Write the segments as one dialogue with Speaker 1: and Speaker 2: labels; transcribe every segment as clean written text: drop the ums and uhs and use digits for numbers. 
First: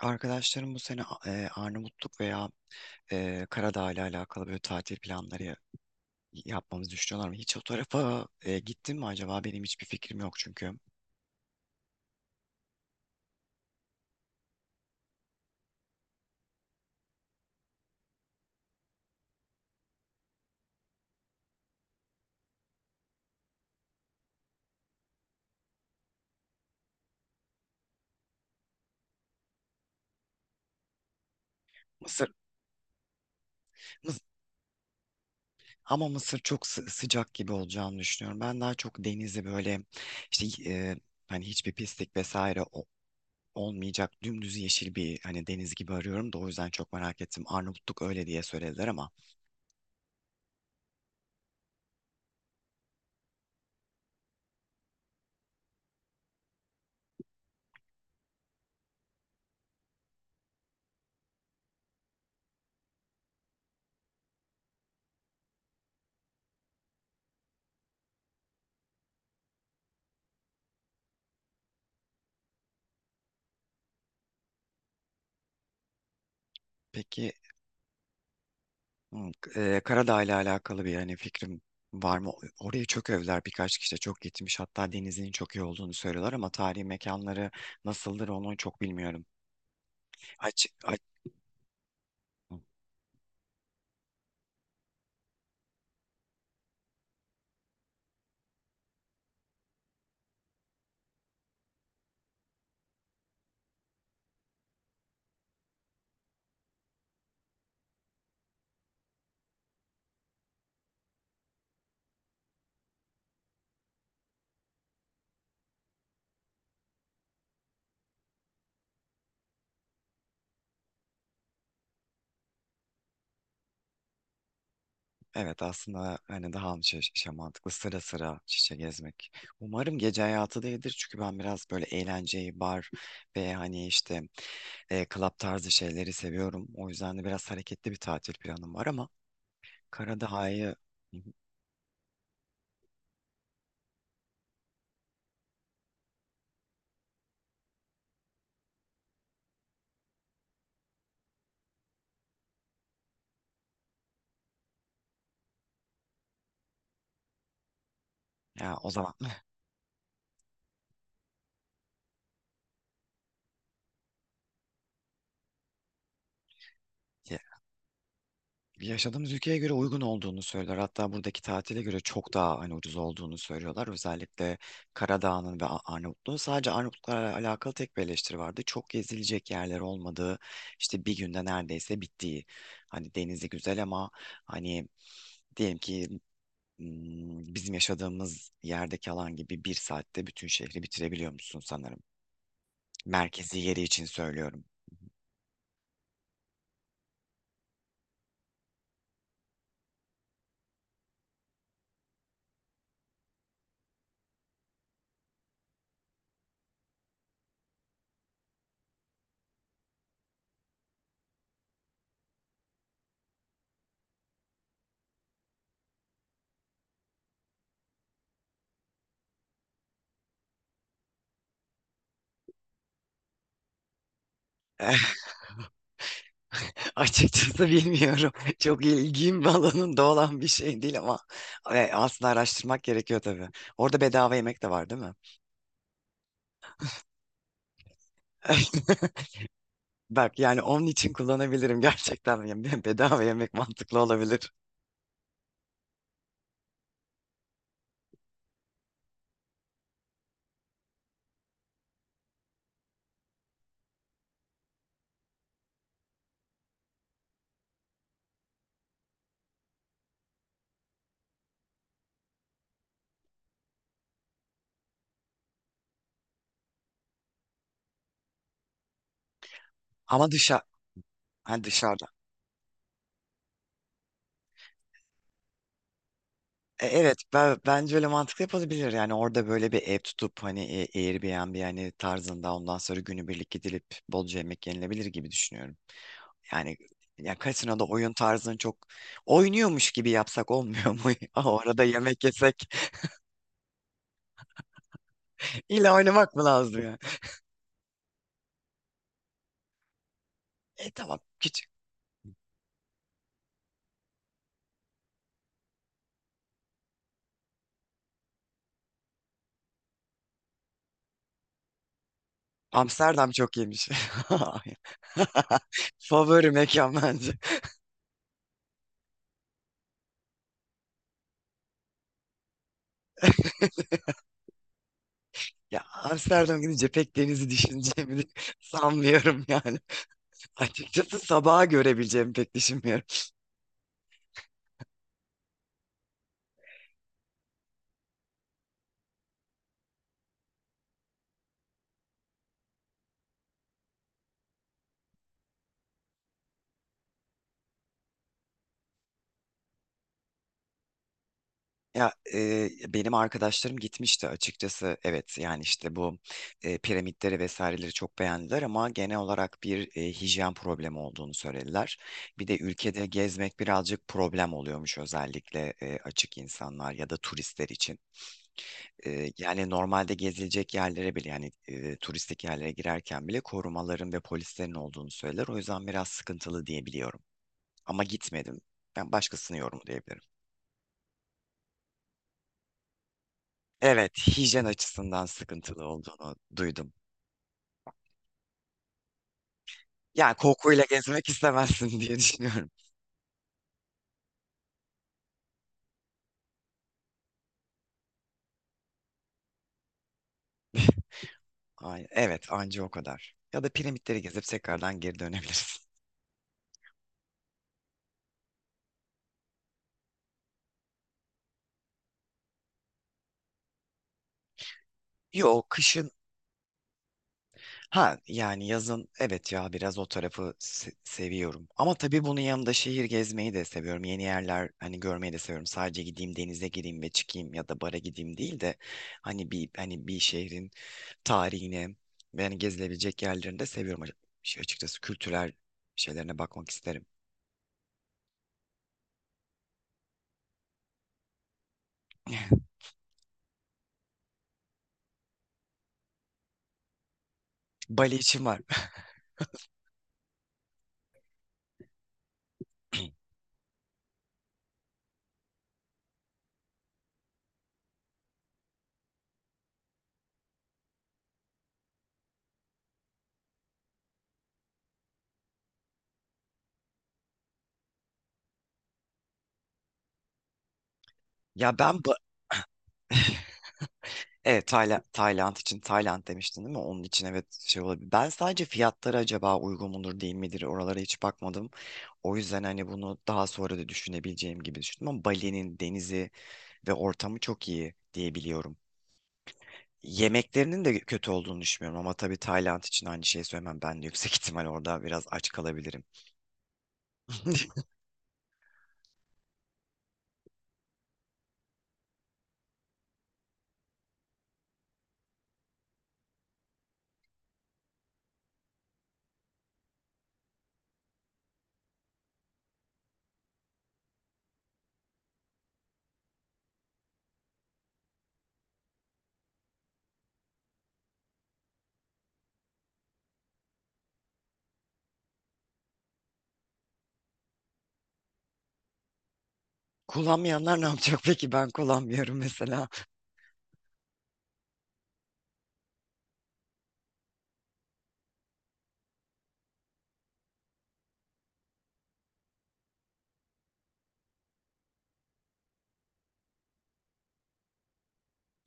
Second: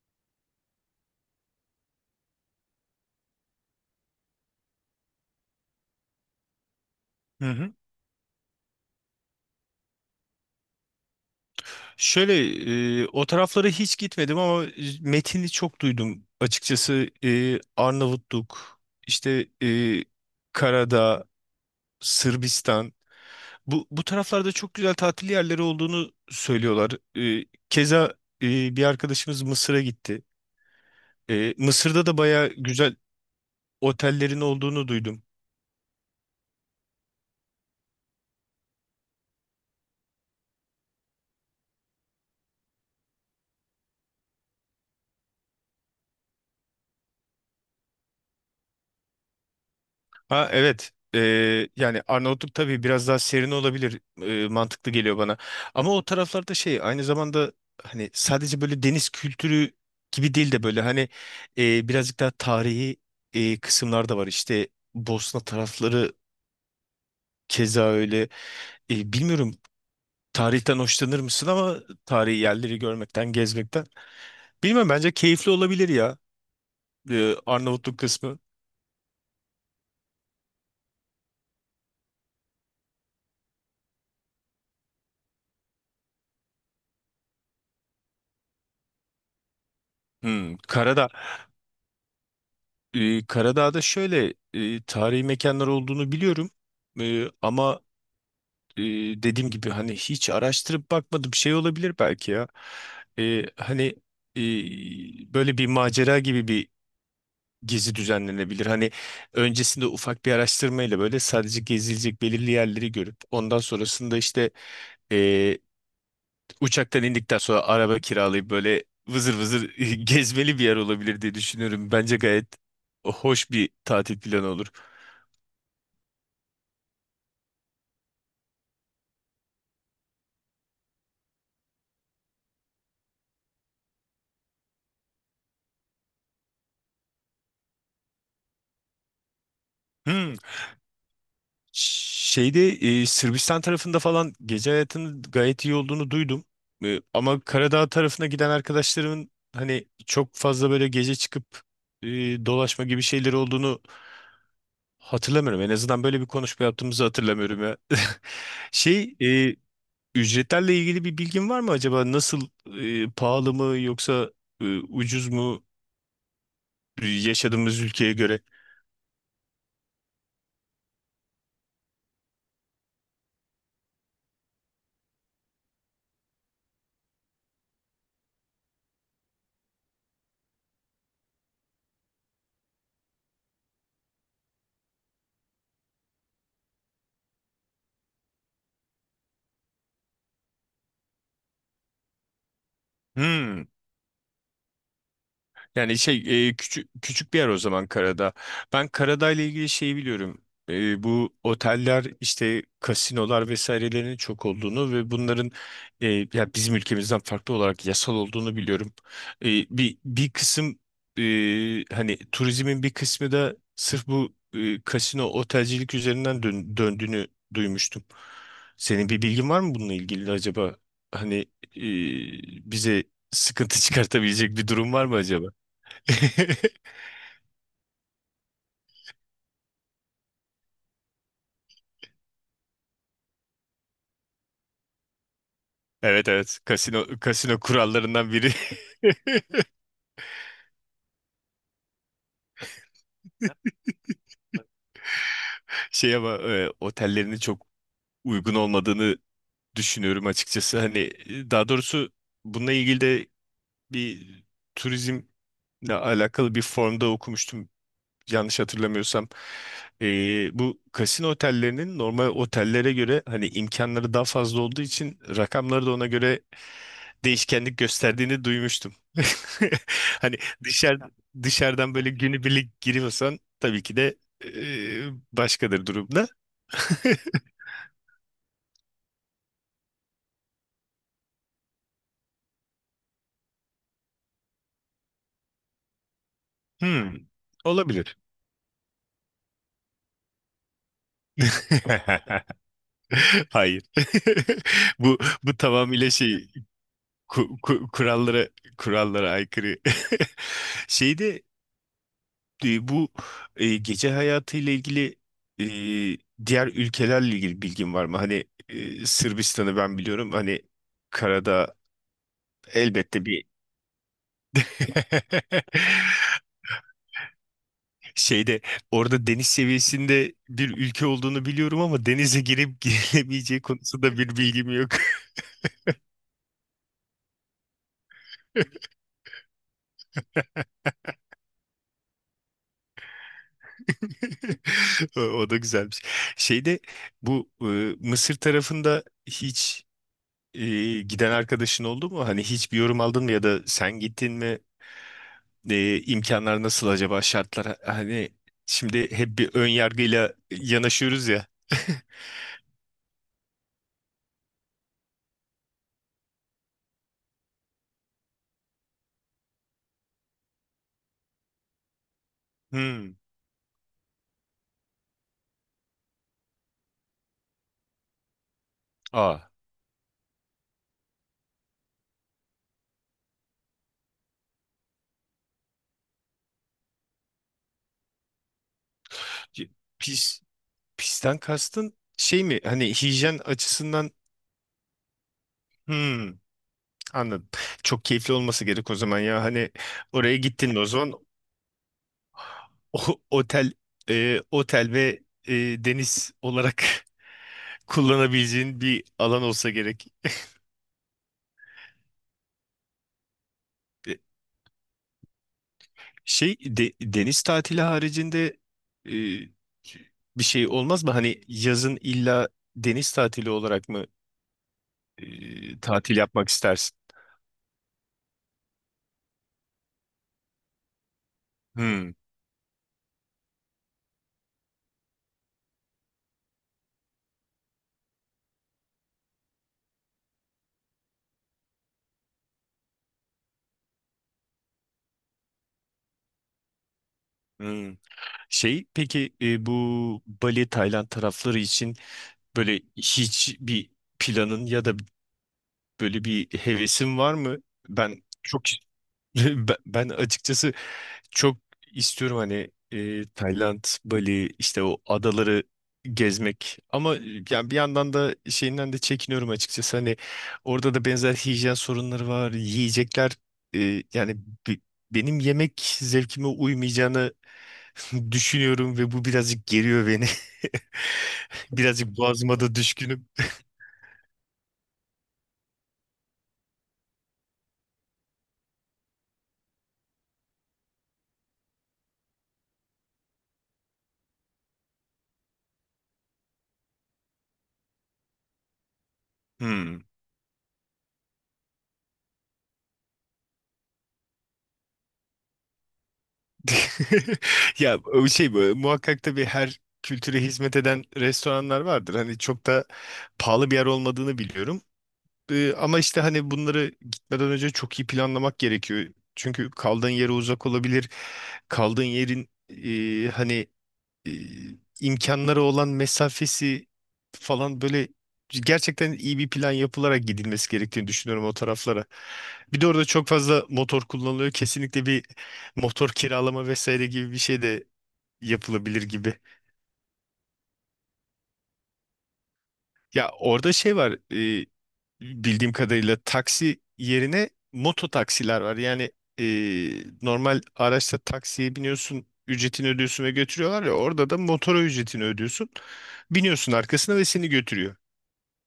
Speaker 1: Arkadaşlarım bu sene Arnavutluk veya Karadağ ile alakalı böyle tatil planları yapmamızı düşünüyorlar mı?
Speaker 2: Hı
Speaker 1: Hiç o
Speaker 2: hı.
Speaker 1: tarafa gittin mi acaba? Benim hiçbir fikrim yok çünkü.
Speaker 2: Şöyle o taraflara hiç gitmedim ama metini çok duydum. Açıkçası Arnavutluk, işte e, Karadağ, Sırbistan. Bu taraflarda çok güzel tatil yerleri olduğunu söylüyorlar. Keza bir arkadaşımız Mısır'a gitti. Mısır'da da
Speaker 1: Mısır,
Speaker 2: baya güzel
Speaker 1: Mıs-
Speaker 2: otellerin olduğunu duydum.
Speaker 1: ama Mısır çok sıcak gibi olacağını düşünüyorum. Ben daha çok denizi böyle işte hani hiçbir pislik vesaire olmayacak dümdüz yeşil bir hani deniz gibi arıyorum da o yüzden çok merak ettim. Arnavutluk öyle diye söylediler ama.
Speaker 2: Ha, evet. Yani Arnavutluk tabii biraz daha serin olabilir. Mantıklı geliyor bana. Ama o taraflarda şey aynı zamanda hani sadece böyle deniz kültürü gibi değil de böyle hani birazcık daha tarihi kısımlar da var. İşte Bosna tarafları keza öyle. Bilmiyorum, tarihten hoşlanır mısın ama tarihi yerleri görmekten, gezmekten. Bilmem, bence keyifli olabilir ya
Speaker 1: Peki.
Speaker 2: Arnavutluk kısmı.
Speaker 1: Hı, Karadağ ile alakalı bir yani fikrim var mı? Oraya çok övdüler, birkaç kişi de çok gitmiş. Hatta denizinin çok iyi olduğunu söylüyorlar ama tarihi mekanları nasıldır onu çok bilmiyorum.
Speaker 2: Hmm,
Speaker 1: Aç, aç.
Speaker 2: Karadağ. Karadağ'da şöyle tarihi mekanlar olduğunu biliyorum. E, ama e, dediğim gibi hani hiç araştırıp bakmadım, şey olabilir belki ya. E, hani e, böyle bir macera gibi bir gezi düzenlenebilir. Hani öncesinde ufak bir araştırmayla böyle sadece gezilecek belirli yerleri görüp ondan sonrasında e, uçaktan indikten sonra araba kiralayıp böyle vızır vızır gezmeli bir yer olabilir diye düşünüyorum. Bence gayet hoş bir tatil planı olur.
Speaker 1: Evet, aslında hani daha mı şey, şey mantıklı sıra sıra şişe gezmek. Umarım gece hayatı değildir çünkü ben biraz böyle eğlenceyi, bar ve hani işte club tarzı şeyleri seviyorum. O yüzden de biraz hareketli bir tatil planım var ama
Speaker 2: Hmm.
Speaker 1: Karadağ'ı. Hı hı.
Speaker 2: Şeyde Sırbistan tarafında falan gece hayatının gayet iyi olduğunu duydum. Ama Karadağ tarafına giden arkadaşlarımın hani çok fazla böyle gece çıkıp e, dolaşma gibi şeyleri olduğunu hatırlamıyorum. En azından böyle bir konuşma yaptığımızı hatırlamıyorum ya.
Speaker 1: Ya o zaman,
Speaker 2: Şey, e, Ücretlerle ilgili bir bilgin var mı acaba? Nasıl, pahalı mı yoksa ucuz mu yaşadığımız ülkeye göre?
Speaker 1: yaşadığımız ülkeye göre uygun olduğunu söylüyorlar. Hatta buradaki tatile göre çok daha hani ucuz olduğunu söylüyorlar. Özellikle Karadağ'ın ve Arnavutluğun. Sadece Arnavutluklarla alakalı tek bir eleştiri vardı. Çok gezilecek yerler olmadığı, işte bir günde neredeyse bittiği. Hani denizi güzel ama hani diyelim ki bizim yaşadığımız yerdeki alan gibi bir saatte bütün şehri bitirebiliyor musun sanırım. Merkezi
Speaker 2: Hmm.
Speaker 1: yeri için söylüyorum.
Speaker 2: Yani küçük küçük bir yer o zaman Karadağ. Ben Karadağ ile ilgili şeyi biliyorum. Bu oteller, işte kasinolar vesairelerinin çok olduğunu ve bunların e, ya bizim ülkemizden farklı olarak yasal olduğunu biliyorum. Bir kısım, e, hani turizmin bir kısmı da sırf bu kasino otelcilik üzerinden döndüğünü duymuştum. Senin bir bilgin var mı bununla ilgili acaba? Hani e, bize sıkıntı çıkartabilecek bir durum var
Speaker 1: Eh.
Speaker 2: mı?
Speaker 1: Açıkçası bilmiyorum. Çok ilgim alanında olan bir şey değil ama aslında araştırmak gerekiyor tabii. Orada bedava yemek de var değil mi?
Speaker 2: Evet, evet. Kasino, kasino kurallarından biri.
Speaker 1: Bak, yani onun için kullanabilirim gerçekten. Yani bedava yemek mantıklı olabilir.
Speaker 2: Şey ama otellerinin çok uygun olmadığını düşünüyorum açıkçası. Hani, daha doğrusu bununla ilgili de bir turizmle alakalı bir formda okumuştum, yanlış hatırlamıyorsam. Bu kasino otellerinin normal otellere göre hani imkanları daha fazla olduğu için rakamları da ona göre değişkenlik gösterdiğini duymuştum.
Speaker 1: Ama
Speaker 2: Hani
Speaker 1: dışa,
Speaker 2: dışarı
Speaker 1: ha,
Speaker 2: dışarıdan
Speaker 1: dışarıda.
Speaker 2: böyle günübirlik giriyorsan tabii ki de e, başkadır durumda.
Speaker 1: Evet, ben, bence öyle mantıklı yapılabilir. Yani orada böyle bir ev tutup hani Airbnb hani tarzında, ondan sonra günübirlik gidilip bolca yemek yenilebilir gibi düşünüyorum. Yani
Speaker 2: Hmm,
Speaker 1: ya kasinoda oyun
Speaker 2: olabilir.
Speaker 1: tarzını çok oynuyormuş gibi yapsak olmuyor mu? O arada yemek yesek
Speaker 2: Hayır. Bu
Speaker 1: illa
Speaker 2: tamamıyla
Speaker 1: oynamak mı
Speaker 2: şey
Speaker 1: lazım ya?
Speaker 2: ku- ku- kurallara kurallara aykırı.
Speaker 1: E tamam
Speaker 2: Şeyde
Speaker 1: küçük.
Speaker 2: Bu gece hayatıyla ilgili, e, diğer ülkelerle ilgili bilgin var mı? Hani Sırbistan'ı ben biliyorum. Hani karada elbette
Speaker 1: Amsterdam
Speaker 2: bir
Speaker 1: çok iyiymiş. Favori mekan bence.
Speaker 2: şeyde orada deniz seviyesinde bir ülke olduğunu biliyorum ama denize girip giremeyeceği konusunda bir bilgim yok.
Speaker 1: Ya Amsterdam gidince pek denizi düşüneceğimi sanmıyorum yani. Açıkçası sabaha görebileceğimi pek düşünmüyorum.
Speaker 2: O, o da güzelmiş. Şeyde bu, Mısır tarafında hiç e, giden arkadaşın oldu mu? Hani hiç bir yorum aldın mı ya da sen gittin mi? İmkanlar nasıl acaba, şartlar? Hani şimdi hep bir ön yargıyla yanaşıyoruz ya.
Speaker 1: Ya benim arkadaşlarım gitmişti açıkçası. Evet, yani işte bu piramitleri vesaireleri çok beğendiler ama genel olarak bir hijyen problemi olduğunu söylediler. Bir de ülkede
Speaker 2: Hmm.
Speaker 1: gezmek birazcık problem oluyormuş özellikle açık insanlar ya da turistler için.
Speaker 2: Aa.
Speaker 1: Yani normalde gezilecek yerlere bile, yani turistik yerlere girerken bile korumaların ve polislerin olduğunu söyler. O yüzden biraz sıkıntılı diyebiliyorum. Ama gitmedim. Ben başkasını
Speaker 2: c-
Speaker 1: yorumlayabilirim.
Speaker 2: Pis, pisten kastın şey mi? Hani hijyen açısından.
Speaker 1: Evet, hijyen açısından sıkıntılı olduğunu
Speaker 2: Hmm,
Speaker 1: duydum.
Speaker 2: anladım. Çok keyifli olması gerek o zaman ya. Hani
Speaker 1: Yani
Speaker 2: oraya gittin mi
Speaker 1: kokuyla
Speaker 2: o zaman?
Speaker 1: gezmek istemezsin diye düşünüyorum.
Speaker 2: Otel, otel ve e, deniz olarak kullanabileceğin bir alan olsa gerek.
Speaker 1: Ay, evet, anca o kadar. Ya da
Speaker 2: E,
Speaker 1: piramitleri gezip tekrardan geri dönebilirsin.
Speaker 2: Şey, deniz tatili haricinde e, bir şey olmaz mı? Hani yazın illa deniz tatili olarak mı
Speaker 1: Yok, kışın.
Speaker 2: tatil yapmak istersin?
Speaker 1: Ha yani yazın, evet, ya biraz o tarafı seviyorum. Ama
Speaker 2: Hmm,
Speaker 1: tabii bunun yanında şehir gezmeyi de seviyorum. Yeni yerler hani görmeyi de seviyorum. Sadece gideyim, denize gireyim ve çıkayım ya da bara gideyim değil de hani hani bir şehrin tarihine ve yani gezilebilecek yerlerini de seviyorum. Şey, açıkçası kültürel şeylerine bakmak isterim.
Speaker 2: hmm. Şey peki, bu Bali, Tayland tarafları için böyle hiç bir planın ya da böyle bir hevesin var mı?
Speaker 1: Bali
Speaker 2: Ben
Speaker 1: için var.
Speaker 2: çok ben açıkçası çok istiyorum hani, Tayland, Bali, işte o adaları gezmek, ama yani bir yandan da şeyinden de çekiniyorum açıkçası. Hani orada da benzer hijyen sorunları var. Yiyecekler, e, yani bi- benim yemek zevkime uymayacağını düşünüyorum ve bu birazcık geriyor beni.
Speaker 1: Ya ben
Speaker 2: Birazcık boğazıma da düşkünüm.
Speaker 1: evet, Tayland için, Tayland demiştin değil mi? Onun için evet, şey olabilir. Ben sadece fiyatları acaba uygun mudur değil midir, oralara hiç bakmadım. O yüzden hani bunu daha sonra da düşünebileceğim gibi düşündüm, ama Bali'nin denizi ve ortamı çok iyi diyebiliyorum.
Speaker 2: Hmm.
Speaker 1: Yemeklerinin de kötü olduğunu düşünmüyorum ama tabii Tayland için aynı şeyi söylemem. Ben de yüksek ihtimal orada biraz aç kalabilirim.
Speaker 2: Ya o şey bu, muhakkak tabii her kültüre hizmet eden restoranlar vardır. Hani çok da pahalı bir yer olmadığını biliyorum. Ama işte hani bunları gitmeden önce çok iyi planlamak gerekiyor. Çünkü kaldığın yere uzak olabilir. Kaldığın yerin, e, imkanları olan mesafesi falan, böyle gerçekten iyi bir plan yapılarak gidilmesi gerektiğini düşünüyorum o taraflara. Bir de orada çok fazla motor kullanılıyor. Kesinlikle bir motor kiralama vesaire gibi bir şey de yapılabilir gibi.
Speaker 1: Kullanmayanlar ne yapacak peki? Ben kullanmıyorum mesela.
Speaker 2: Ya orada şey var, e, bildiğim kadarıyla taksi yerine moto taksiler var. Yani e, normal araçta taksiye biniyorsun, ücretini ödüyorsun ve götürüyorlar ya, orada da motora ücretini ödüyorsun. Biniyorsun arkasına ve seni götürüyor.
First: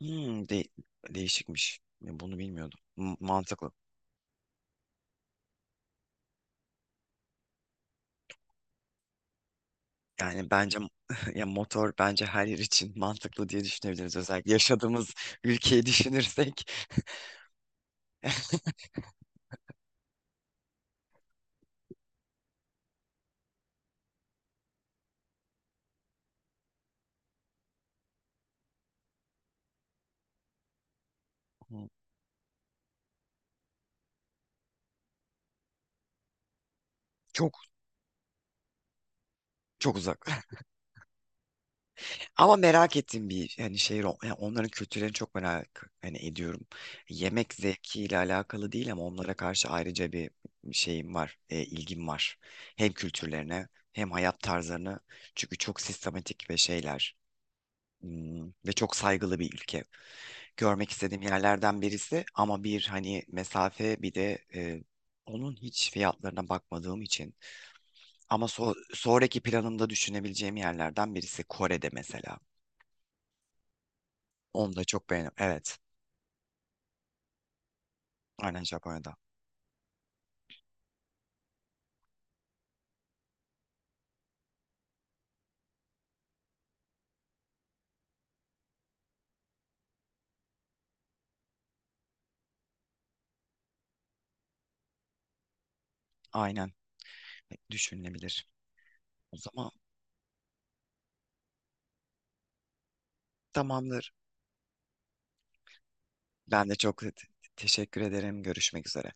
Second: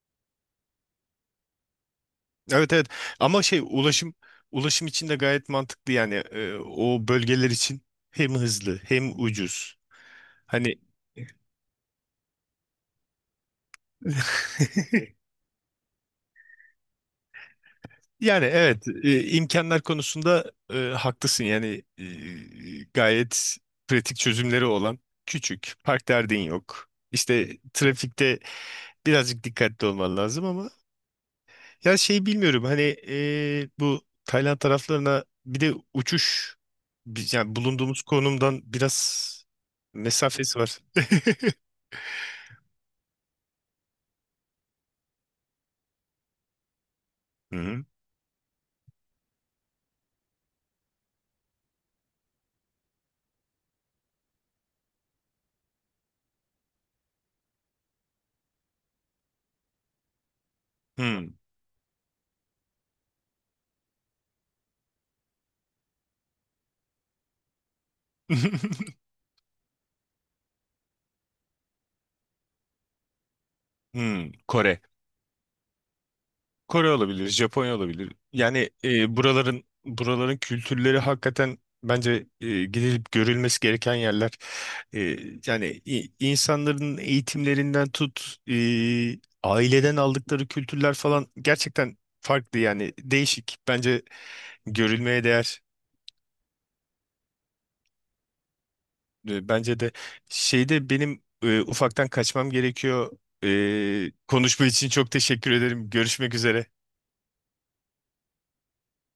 Speaker 1: Hmm, değişikmiş. Ya bunu
Speaker 2: Evet,
Speaker 1: bilmiyordum.
Speaker 2: evet, ama şey,
Speaker 1: Mantıklı.
Speaker 2: ulaşım için de gayet mantıklı, yani o bölgeler için hem hızlı hem ucuz.
Speaker 1: Yani
Speaker 2: Hani
Speaker 1: bence ya motor bence her yer için mantıklı diye düşünebiliriz. Özellikle yaşadığımız ülkeyi düşünürsek.
Speaker 2: yani evet, imkanlar konusunda, haklısın yani, gayet pratik çözümleri olan, küçük park derdin yok. İşte trafikte birazcık dikkatli olman lazım ama, ya şey bilmiyorum hani, bu Tayland taraflarına bir de uçuş
Speaker 1: Çok,
Speaker 2: yani bulunduğumuz konumdan biraz
Speaker 1: çok uzak.
Speaker 2: mesafesi var.
Speaker 1: Ama merak ettiğim bir hani şehir yani onların kültürlerini çok merak hani ediyorum. Yemek
Speaker 2: Hı hı.
Speaker 1: zevkiyle alakalı değil ama onlara karşı ayrıca bir şeyim var, ilgim var. Hem kültürlerine hem hayat tarzlarına. Çünkü çok sistematik ve şeyler, ve çok saygılı bir ülke. Görmek istediğim
Speaker 2: Hı.
Speaker 1: yerlerden birisi, ama bir hani mesafe, bir de onun hiç fiyatlarına bakmadığım için. Ama sonraki planımda düşünebileceğim yerlerden birisi Kore'de mesela.
Speaker 2: Hı.
Speaker 1: Onu
Speaker 2: Kore.
Speaker 1: da çok beğendim. Evet.
Speaker 2: Kore olabilir, Japonya olabilir.
Speaker 1: Aynen,
Speaker 2: Yani
Speaker 1: Japonya'da.
Speaker 2: buraların, buraların kültürleri hakikaten bence, gidilip görülmesi gereken yerler. E, Yani insanların eğitimlerinden tut, aileden aldıkları kültürler falan gerçekten farklı, yani değişik. Bence görülmeye değer.
Speaker 1: Aynen, düşünülebilir. O zaman
Speaker 2: Bence de şeyde benim ufaktan kaçmam gerekiyor.
Speaker 1: tamamdır.
Speaker 2: Konuşma için çok teşekkür ederim. Görüşmek üzere.
Speaker 1: Ben de çok teşekkür ederim. Görüşmek üzere.